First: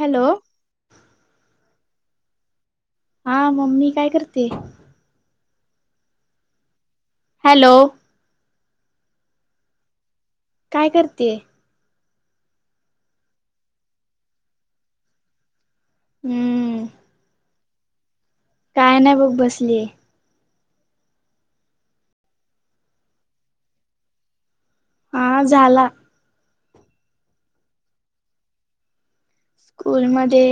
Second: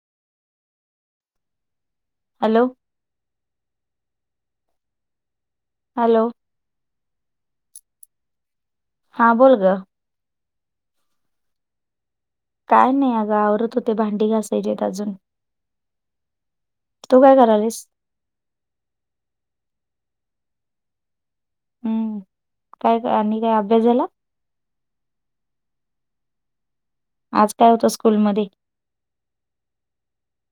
Hello hello हा, mummy काय करतेय? हॅलो. हॅलो. हा बोल ग. काय करतेय? काय नाही अगं, आवरत होते. भांडी घासायचेत अजून. हम्म तू काय करालीस? काय नाही बघ बसले. हम्म काय आणि काय अभ्यास झाला? हा झाला. आज काय होतं स्कूलमध्ये? स्कूलमध्ये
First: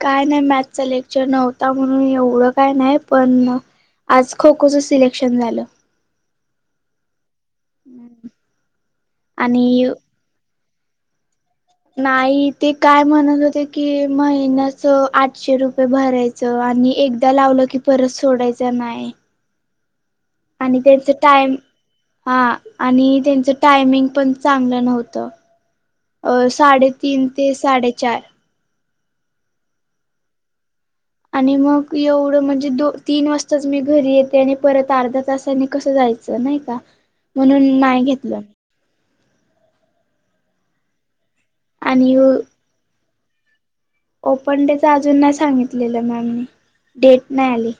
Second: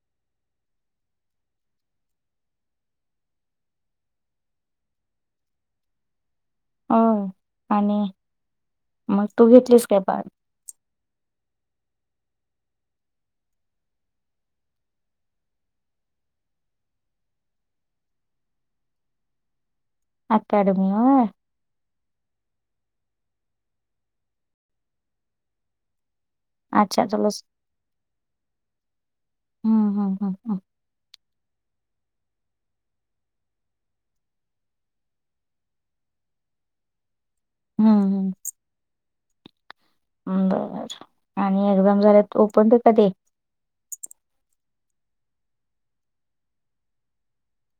काय नाही मॅथचा लेक्चर नव्हता म्हणून एवढं काय नाही पण आज खो खोचं सिलेक्शन झालं. होय आणि मग तू आणि घेतलीस काय [unintelligible] नाही ते काय म्हणत होते की महिन्याच आठशे रुपये भराय च् आणि एकदा लावलं की परत सोडायच नाय. आ आणि त्यांच टाइम हा आणि त्यांचं टायमिंग पण चांगलं नव्हतं. अ अच्छा साडेतीन चला ते साडेचार. हम् हम हम हम. आणि मग एवढं म्हणजे दो तीन वाजताच मी घरी येते आणि परत अर्धा तासाने कसं जायचं नाही का? म्हणून हम्म नाही हम्म घेतलं. बर आणि एक्झाम झाल्यात ओपन ब का ते ओपन डेच अजून नाही सांगितलेलं मॅम नी डेट नाही आली.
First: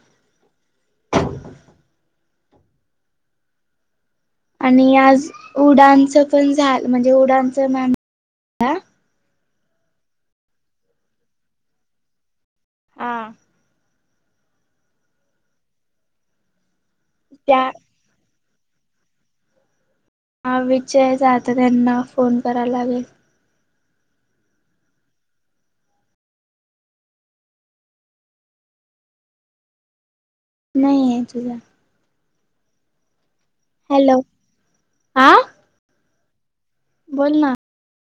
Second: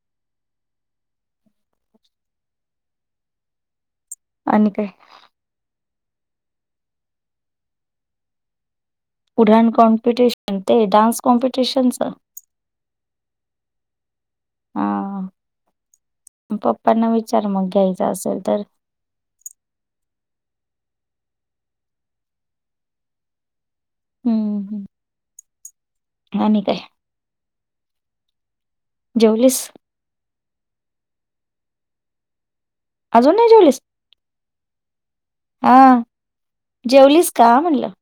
आणि आज उडानचं पण झाल म्हणजे उडाचं मॅ उडाण कॉम्पिटिशन ते डान्स कॉम्पिटिशनच? हा. हा पप्पांना विचार मग त्या घ्यायचा असेल तर. हा विचय जात त्यांना फोन करायला लागेल. हम्म हम् आणि काय? जेवलीस? नाही आहे तुझा अजून नाही जेवलीस? हॅलो आ? हा जेवलीस का म्हटलं.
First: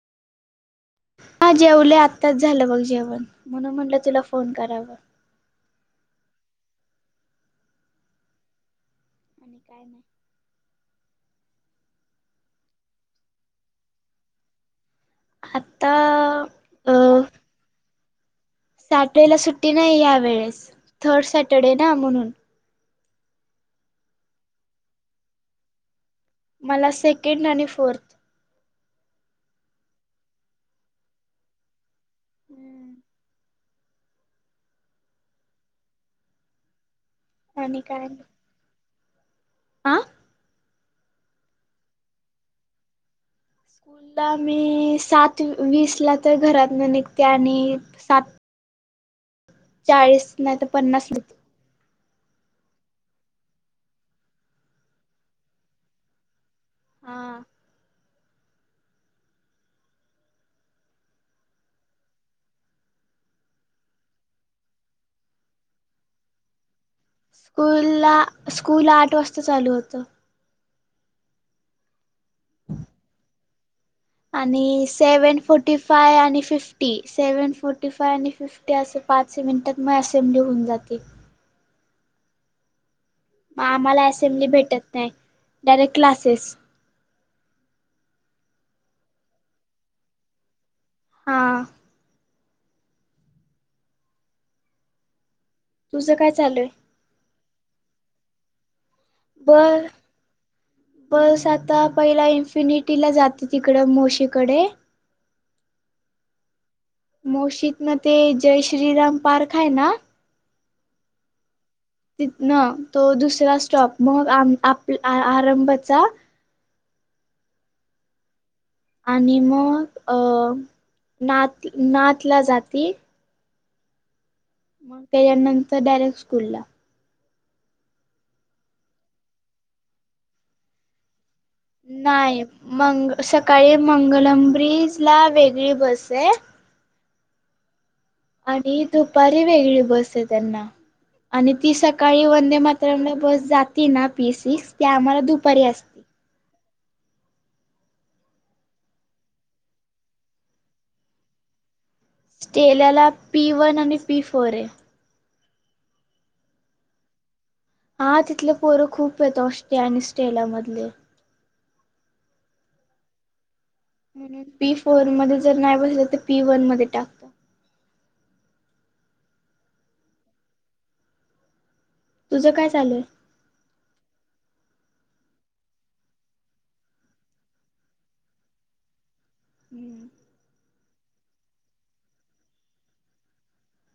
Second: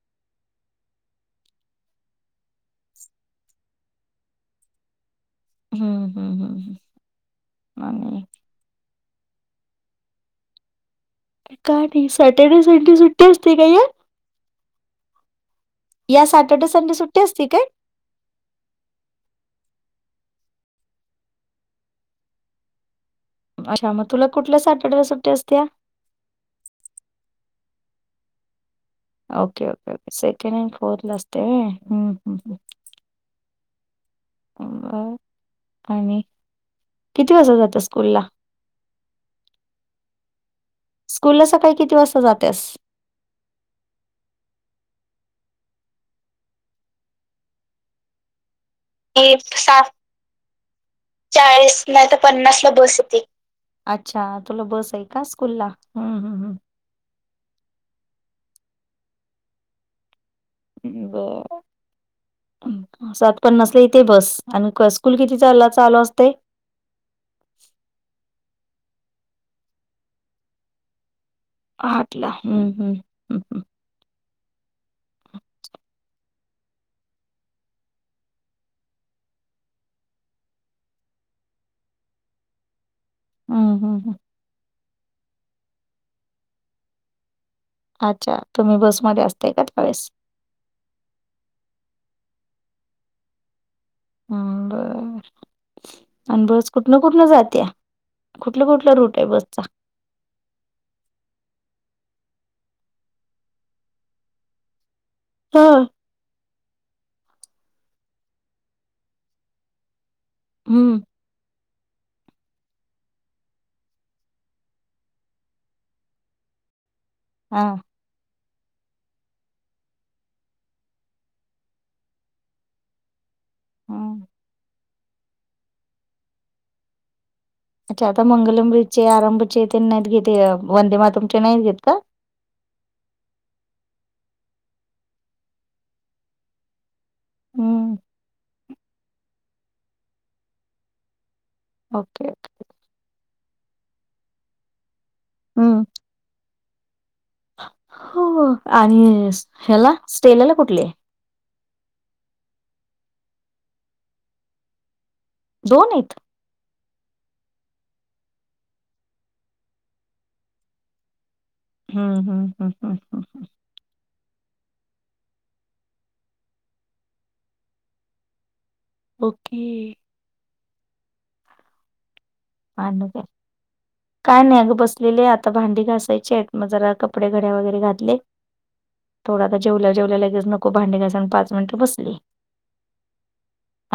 हा जेवले आत्ताच झालं बघ जेवण म्हणून म्हटलं तुला फोन करावं. हम्म हम्म हम् ह् आणि आणि काय नाही काय नाही सॅटरडे संडे सुट्टी असते काय? आता या सॅटर्डे संडे सुट्टी असती काय सॅटर्डे ला सुट्टी नाही यावेेळेस थर्ड सॅटरडे ना म्हणून अच्छा मग तुला कुठल्या सॅटरड सुट्ट असत्या मला सेकंड आणि फोर्थ ओके ओके ओके सेके अ फोर्थ ला असस्ट हम्म हम्म र आणि किती वाजता आणि जातं स्कूल काय ला आ स्कूल ला सकाळी किती वाजता जातेस मुलला मी सात वीस ला तर घरात न निघते आणि सात एक सात चाळीस नाही तर पन्नास निघते. चाळीस नाही तर पन्नासला बस येते अच्छा तुला बस आहे का स्कूल ला हा ह् सात पन्नासला इथे बस आणि स्कूल किती चालू असते स्कूल ला स्कूल आठ वाजता चालू होतं हाटला हम्म हम्् ह् आणि सेव्हन फोर्टी फाय आणि फिफ्टी सेव्हन फोर्टी फाय आणि फिफ्टी ते असं पाच मिनिटात मग असेंब्ली होऊन जाते मग हम्म हम्म आम्हाला हम्म. अससेंब्ली भेटत नाही डायरेक्ट क्लासेस अच्छा तुम्ही बसमध्येध्ये असतेय का त्यावेळेस हा बर तुझं काय आणि चालू बस आहे कुठन कुठन जात्या कुठलं कुठलं रूट आहे बसचा बर बस आता पहिला इन्फिनिटी ला जाते तिकड मोशीकडे हा मोशीद म ते जय श्रीराम पार्क आहे ना हम्म न तो दुसरा स्टॉप मग आप आरंभचा हां आणि मग अ नात नात ला जाती ह मग त्याच्यानंतर डायरेक्ट स्कूल ला अच्छा आता मंगलब्रीचे आरंभचे ते नाहीत घेते वंदे मातुमचे नाहीत घेत का नाही मंग सकाळी मंगलंब्रीज ला वेगळी बस आहे हम्म आणि दुपारी वेगळी बस आहे त्यांना आणि ती सकाळी ओके वंदे मात तरमुळे बस जाते ना पी सिक्स त्या आम्हाला दुपारी हम्म असते हो आणि ह्याला स्टेलला कुठली स्ट्रेलला पी वन आणि पी फोर आहे दोन आहेत हा तिथले पोरं खूप येत ऑ आणि स्टेला मधले हम् हम हम हम ह ह म्हणून पी फोर मध्ये जर नाही बसल तर पी वन मध्ये टाक ओके तुझं काय चालू पाण आहे? का काय नाही अग बसलेले आता भांडी घासायचे आहेत मग जरा कपडे घड्या वगैरे घातले [inaudible] थोडा आता जेवल्या जेवल्या लगेच नको भांडी घस आणि पाच मिनटं बसली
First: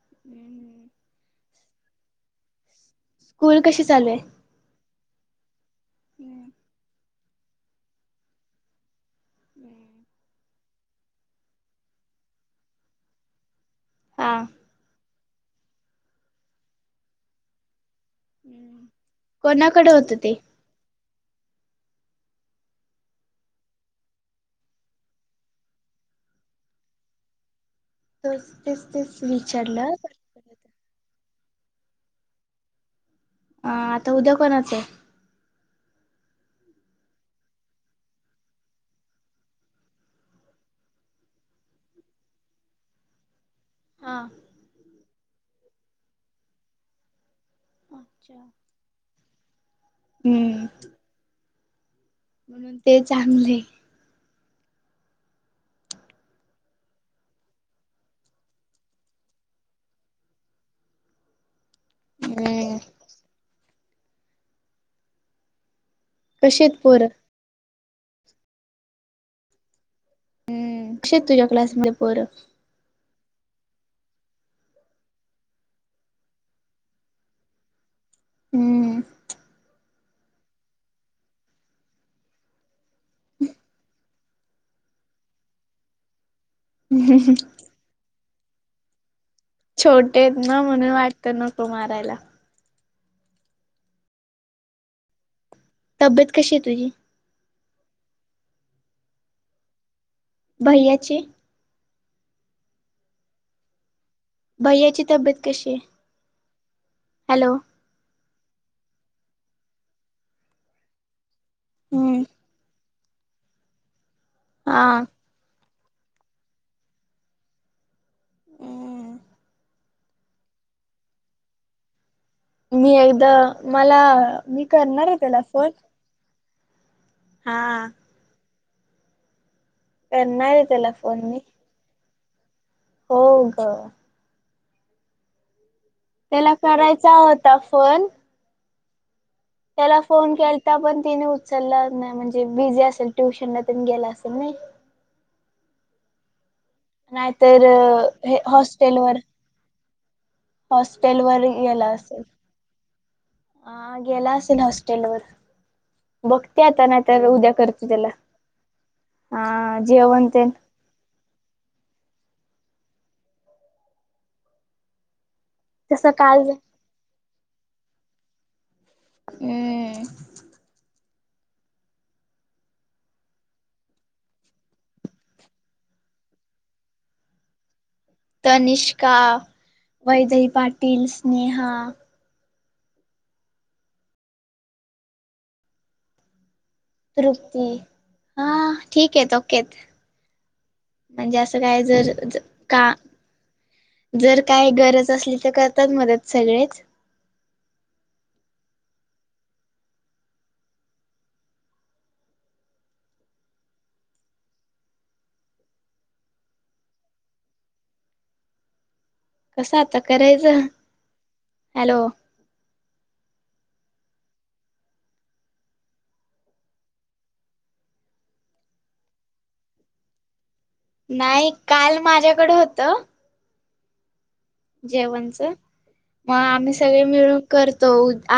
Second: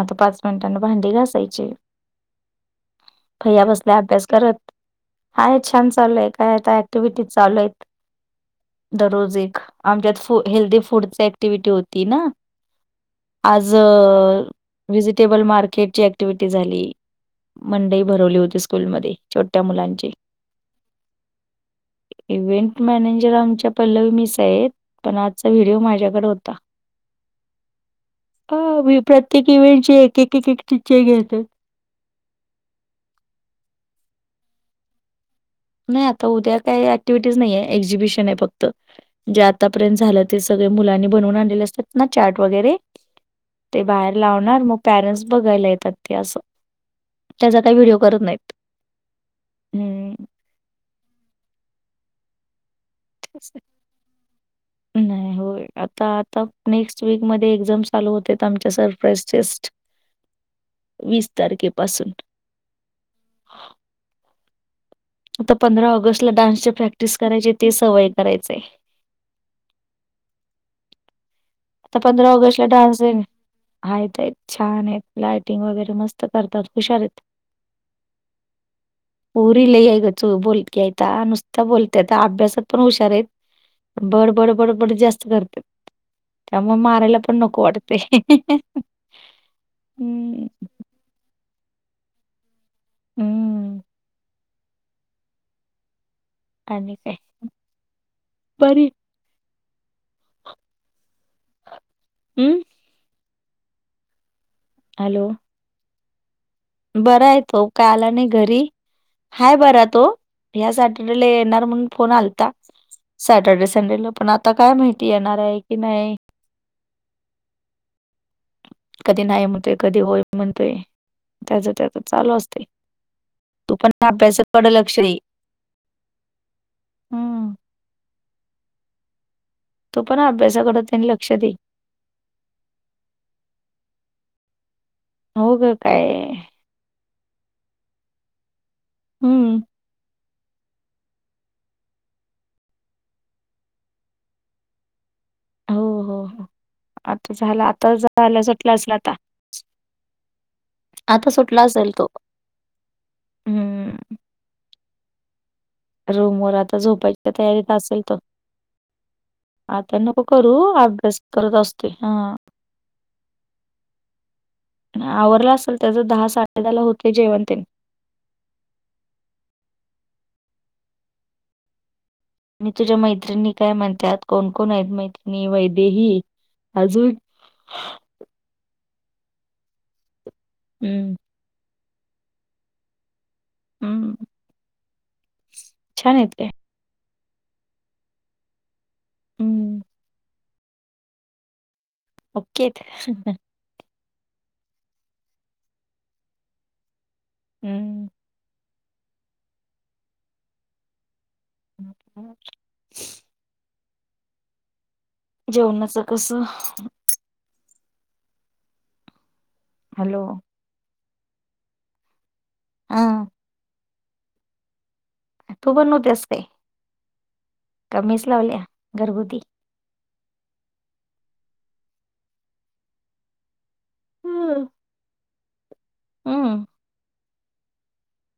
आता पाच मिनिटांना भांडी घासायचे स्कूल भै्या कशी बसल्या चालू आहे? अभ्यास करत हाय छान चालू आहे काय आता ऍक्टिव्हटीज चालू आहेत दररोज एक आमच्यात हेल्दी फूडची ऍक्टिव्हटी होती ना आज हा वजिटेबल मार्केटची ऍक्टिव्हटी झाली मंई भरवली होती स्कूलमध्ये छोट्या कोणाकडे मुलांची होतं [unintelligible] इव्हेंट मॅनेजर आमच्या पल्लवी मिस आहेत पण आजचा व्हिडिओ माझ्याकडे होता तेच अ तेच मी तेच प्रत्येक विचारलं. इव्हेंटचे एक एक टीचे घेत ह आता उद्या कोणाचं आहे नाही आता उद्या काही ऍक्टिव्हिटीज नाहीे एक्झिबिशन आहे फक्त जे आतापर्यंत झालं ते सगळे मुलांनी बनवून आणलेले असतात ना चचाट वगैरे ते बाहेर हा लावणार मग पॅरेंट्स बघायला येतात ते असं त्याचा काही व्हिडिओ करत अच्छा नाहीत हम्म म्हणून ते तेच चांगले आहे. नाही होय आता आता नेक्स्ट वीक मध्ये एक्झाम चालू होते आमच्या सरप्राईज टेस्ट वीस तारखेपासून ह आता पंधरा ऑगस्टला कशी डान्सचे आहेत पोरं? प्रॅक्टिस करायचे ते सवय करायचेय हम्म श तुझ्या क्लासमध्ये पोर डानस आहेत आहेत छान आहेत लायटिंग वगैरे मस्त करतात हुश हम्म पूरी ल आहेय क बोलयता नुसता बोलतायता अभ्यासात पण हुशार आहेत बड बड बडबड जास्त करते त्यामुळे मारायला पण नको वाटते छोटे आहेत हम्म ना म्हणून वाटतं नको मारायला हम्म तब्येत कशी आहे तुझी? आणि काय बरी बैयाचे हम्म भययाची तब्येत कशी आहे बर आहे हॅलो. तो काय आला नाही घरी हाय बरा तो ह्या सॅटर्डेला येणार म्हणून फोन हम्म आलता सॅटर्डे संडेला पण आ आता काय हा. माहिती येणार आहे की नाही कधी नाही म्हणतय कधी होय म्हणतोय त्याच त्याच चालू असत मी एकदा मला मी लक्ष करणार दे. आहे त्याला फोन हम्म हा तो पण करणार आहे अभ्यासाकडत त्याला त्यांनी फोन लक्ष मी. दे हो का हो ग काय त्याला करायचा होता फोन हम्म त्याला फोन केलता पण तिने उचलला नाही म्हणजे बिझी असेल ट्युशनला त्यांनी गेला असेल ना हो, हो, हो. आता नाहीतर झाला आता हे झाला सुटला असेल आता. हॉस्टेलवर हॉस्टेल आता वर सुटला गेला तो. असेल ह हम्म गेला असेल हॉस्टेलवर. रूमवर बघते आता नाही तर झोपायच्या उद्या तयारीत करते असेल त्याला. तो. हा आता नक जेवण तेन करू अभ्यास करत असते हा. आवरला असेल त्याच तसं दहा काल साडे दहा ला होते जयवंतन हम् मी तुझ्या मैत्रिणी काय म्हणतात कोण कोण आहेत मैत्रिणी वैदेही अजून तनिष्का वैदई पाटील हम्म. स्नेहा. हम्म छान आहेत त्या. तृप्ती हा ठीक आहेत ओके हायत. हं, म्हणजे असं काय जर ओके हाईत का ह हं. जर काय गरज असली तर करतात मदत सगळेच. हम्म. ह जेवणाचं कसं कसं आता हॅलो, करायचं हॅलो आ. तू बनवतेस काय. आता मेस लावल्या घरगुती. नाही काल माझ्याकडे होत. हम् जेवणच मग आम्ही सगळे मिळून करतो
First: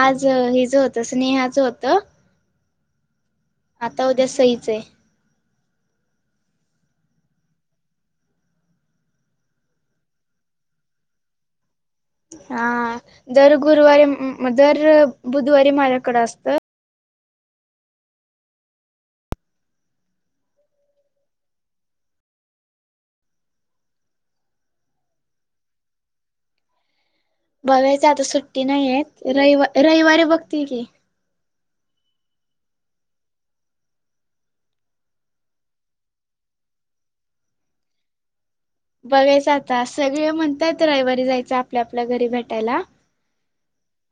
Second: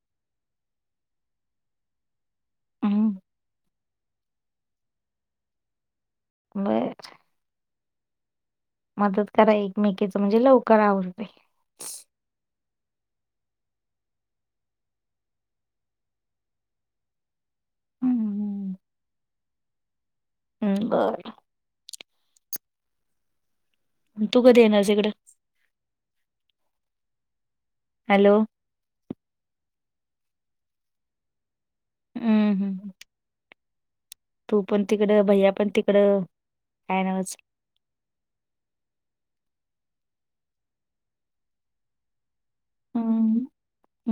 आज हिज होत स्नेहाच होत. हं. आता उद्या सईच आहे. मग मदत करा एकमेकीच म्हणजे लवकर आवरतय. हा दर गुरुवारी म म दर बुधवारी माझ्याकडे असतं. हं, हम्म बरं. तू कधी येणार आहेस इकड बघायच आता हॅलो, सुट्टी नाही आहेत रवि रविवारी बघतील की. हं, हं. तू पण तिकड भैया पण तिकड काय नावच. बघायच आता सगळे म्हणतायत रविवारी जायचं आपल्या आपल्या घरी भे टायला हं,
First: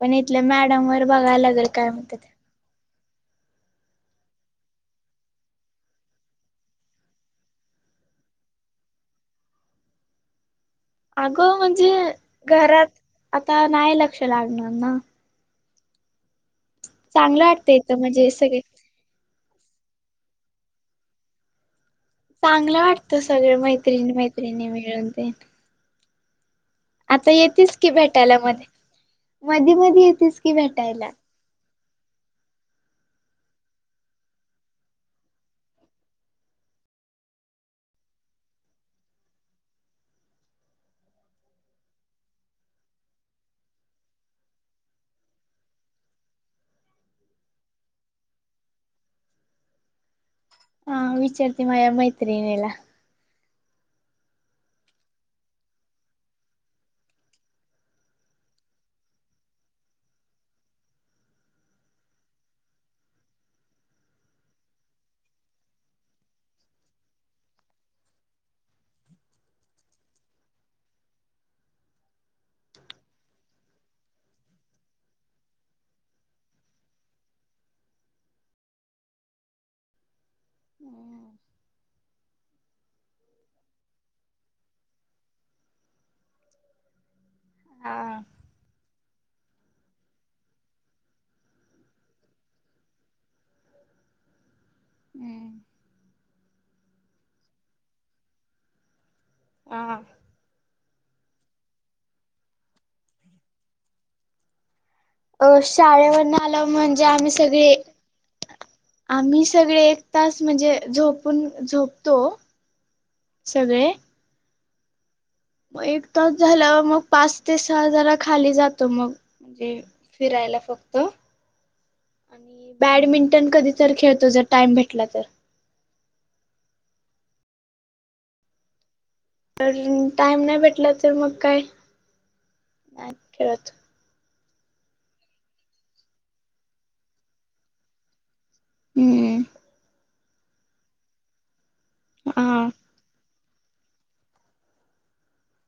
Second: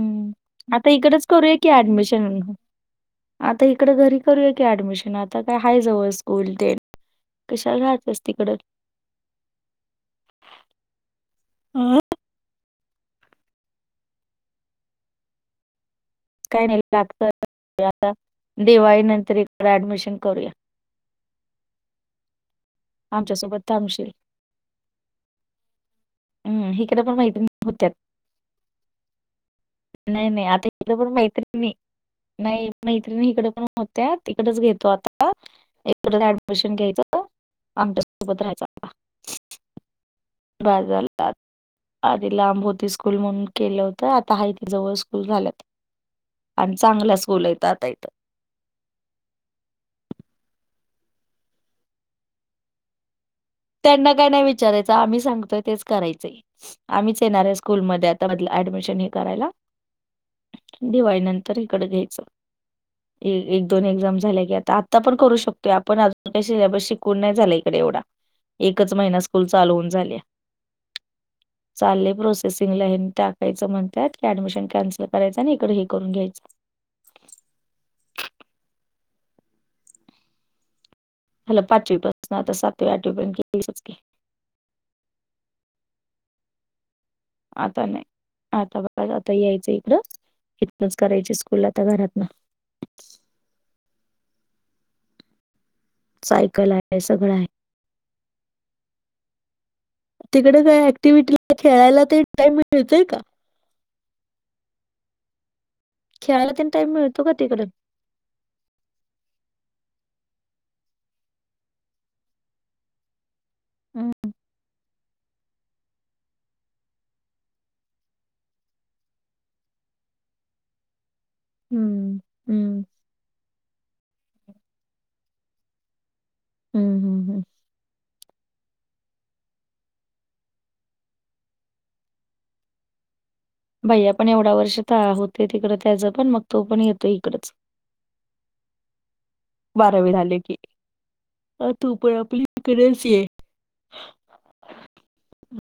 पण इथल्या मॅडम आता वर इकडंच बघायला करूया लागल की काय म्हणत्यात. ॲडमिशन. आता इकडं घरी करूया की ऍडमिशन आता काय हय जवळ स्कूल तेन. कशाला राहत्यास तिकडं. [inaudible] अगं म्हणजे अ. घरात आता नाही लक्ष लागणार ना. काय नाही लागत चांगलं वाटतं इथं आता म्हणजे सगळे दिवाळी नंतर इकडे ऍडमिशन करूया. चांगलं वाटतं सगळ आमच्यासोबत थांबशील. मैत्रिणी मैत्रिणी मिळून ते हम् हि इकडे पण आता मैत्रिणी येतेस की होत्यात भेटायला मध्ये मधी मधी नाही येतेस नाही की आता हिकडं भेटायला पण मैत्रि णी नाही मैत्रिणी इकडे पण होत्यात तिकडच घेतो आता. एक [unintelligible] ऍडमिशन घ्यायचं आमच्या सोबत राहायचं बाजारला. ता त आधी लांब होती स्कूल म्हणून केलं होतं आता हा इथ जवळ स्कूल झाल्यात. आणि चांगलाच बोलयता आता यथ. हा विचारते माझ मैत्रीनला. त्यांना काय नाही विचारायचं आम्ही सांगतोय तेच करायचंय. आम्हीच येणार आहे स्कूलमध्ये आता म्हटलं ऍडमिशन हे करायला. दिवाळी नंतर इकडं घ्यायचं. ह एक दोन एक्झाम झाल्या की आता आता पण करू शकतोय आपण अजून काही सिबस शिकून नाही झाला इकडे एवढा एकच महिना स्कूल चालवून झाल्या. ह. [inaudible] चालय प्रोसेसिंगला आहे टाकायचं म्हणतात क ऍडमिशन कॅन्सल करायचं आणि इकडे हे करून घ्यायचं. हम. हला पाचवी पासून आता सातवी आठवीपर्यंतच आता नाही हा आता ब आता यायचं इकडंच इतकच करायची स्कूलला आता घरात ना. हम्म. सायकल आहे सगळं आहे. ह. तिकड काय ऍक्टिव्हटी खेळायला ते टाइम मिळतय का? अ शाळेवरन खेळायला आलं तेन टाइम म्हणजे मिळतो आम्ही का तिकडं? सगळे आम्ही सगळे एक तास म्हणजे झोपून झोपतो सर हम्म. मग एक तास झालावर मग पाच ते सहा हजार खाली जातो मग म्हणजे फिरायला फक्त हम्म. आणि हम्म. बॅडमिंटन कधी तर खेळतो जर टाइम भेटला तर हम्म. हम्म, हम्म. तर टाइम नाही भेटला तर मग काय खेळत. भैया पण एवढा वर्ष तर होते तिकडं त्याचं पण मग तो पण येतो इकडच. हम्म बारावी झाली की आ तू पर हा आपलीकडेे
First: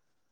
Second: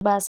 बस.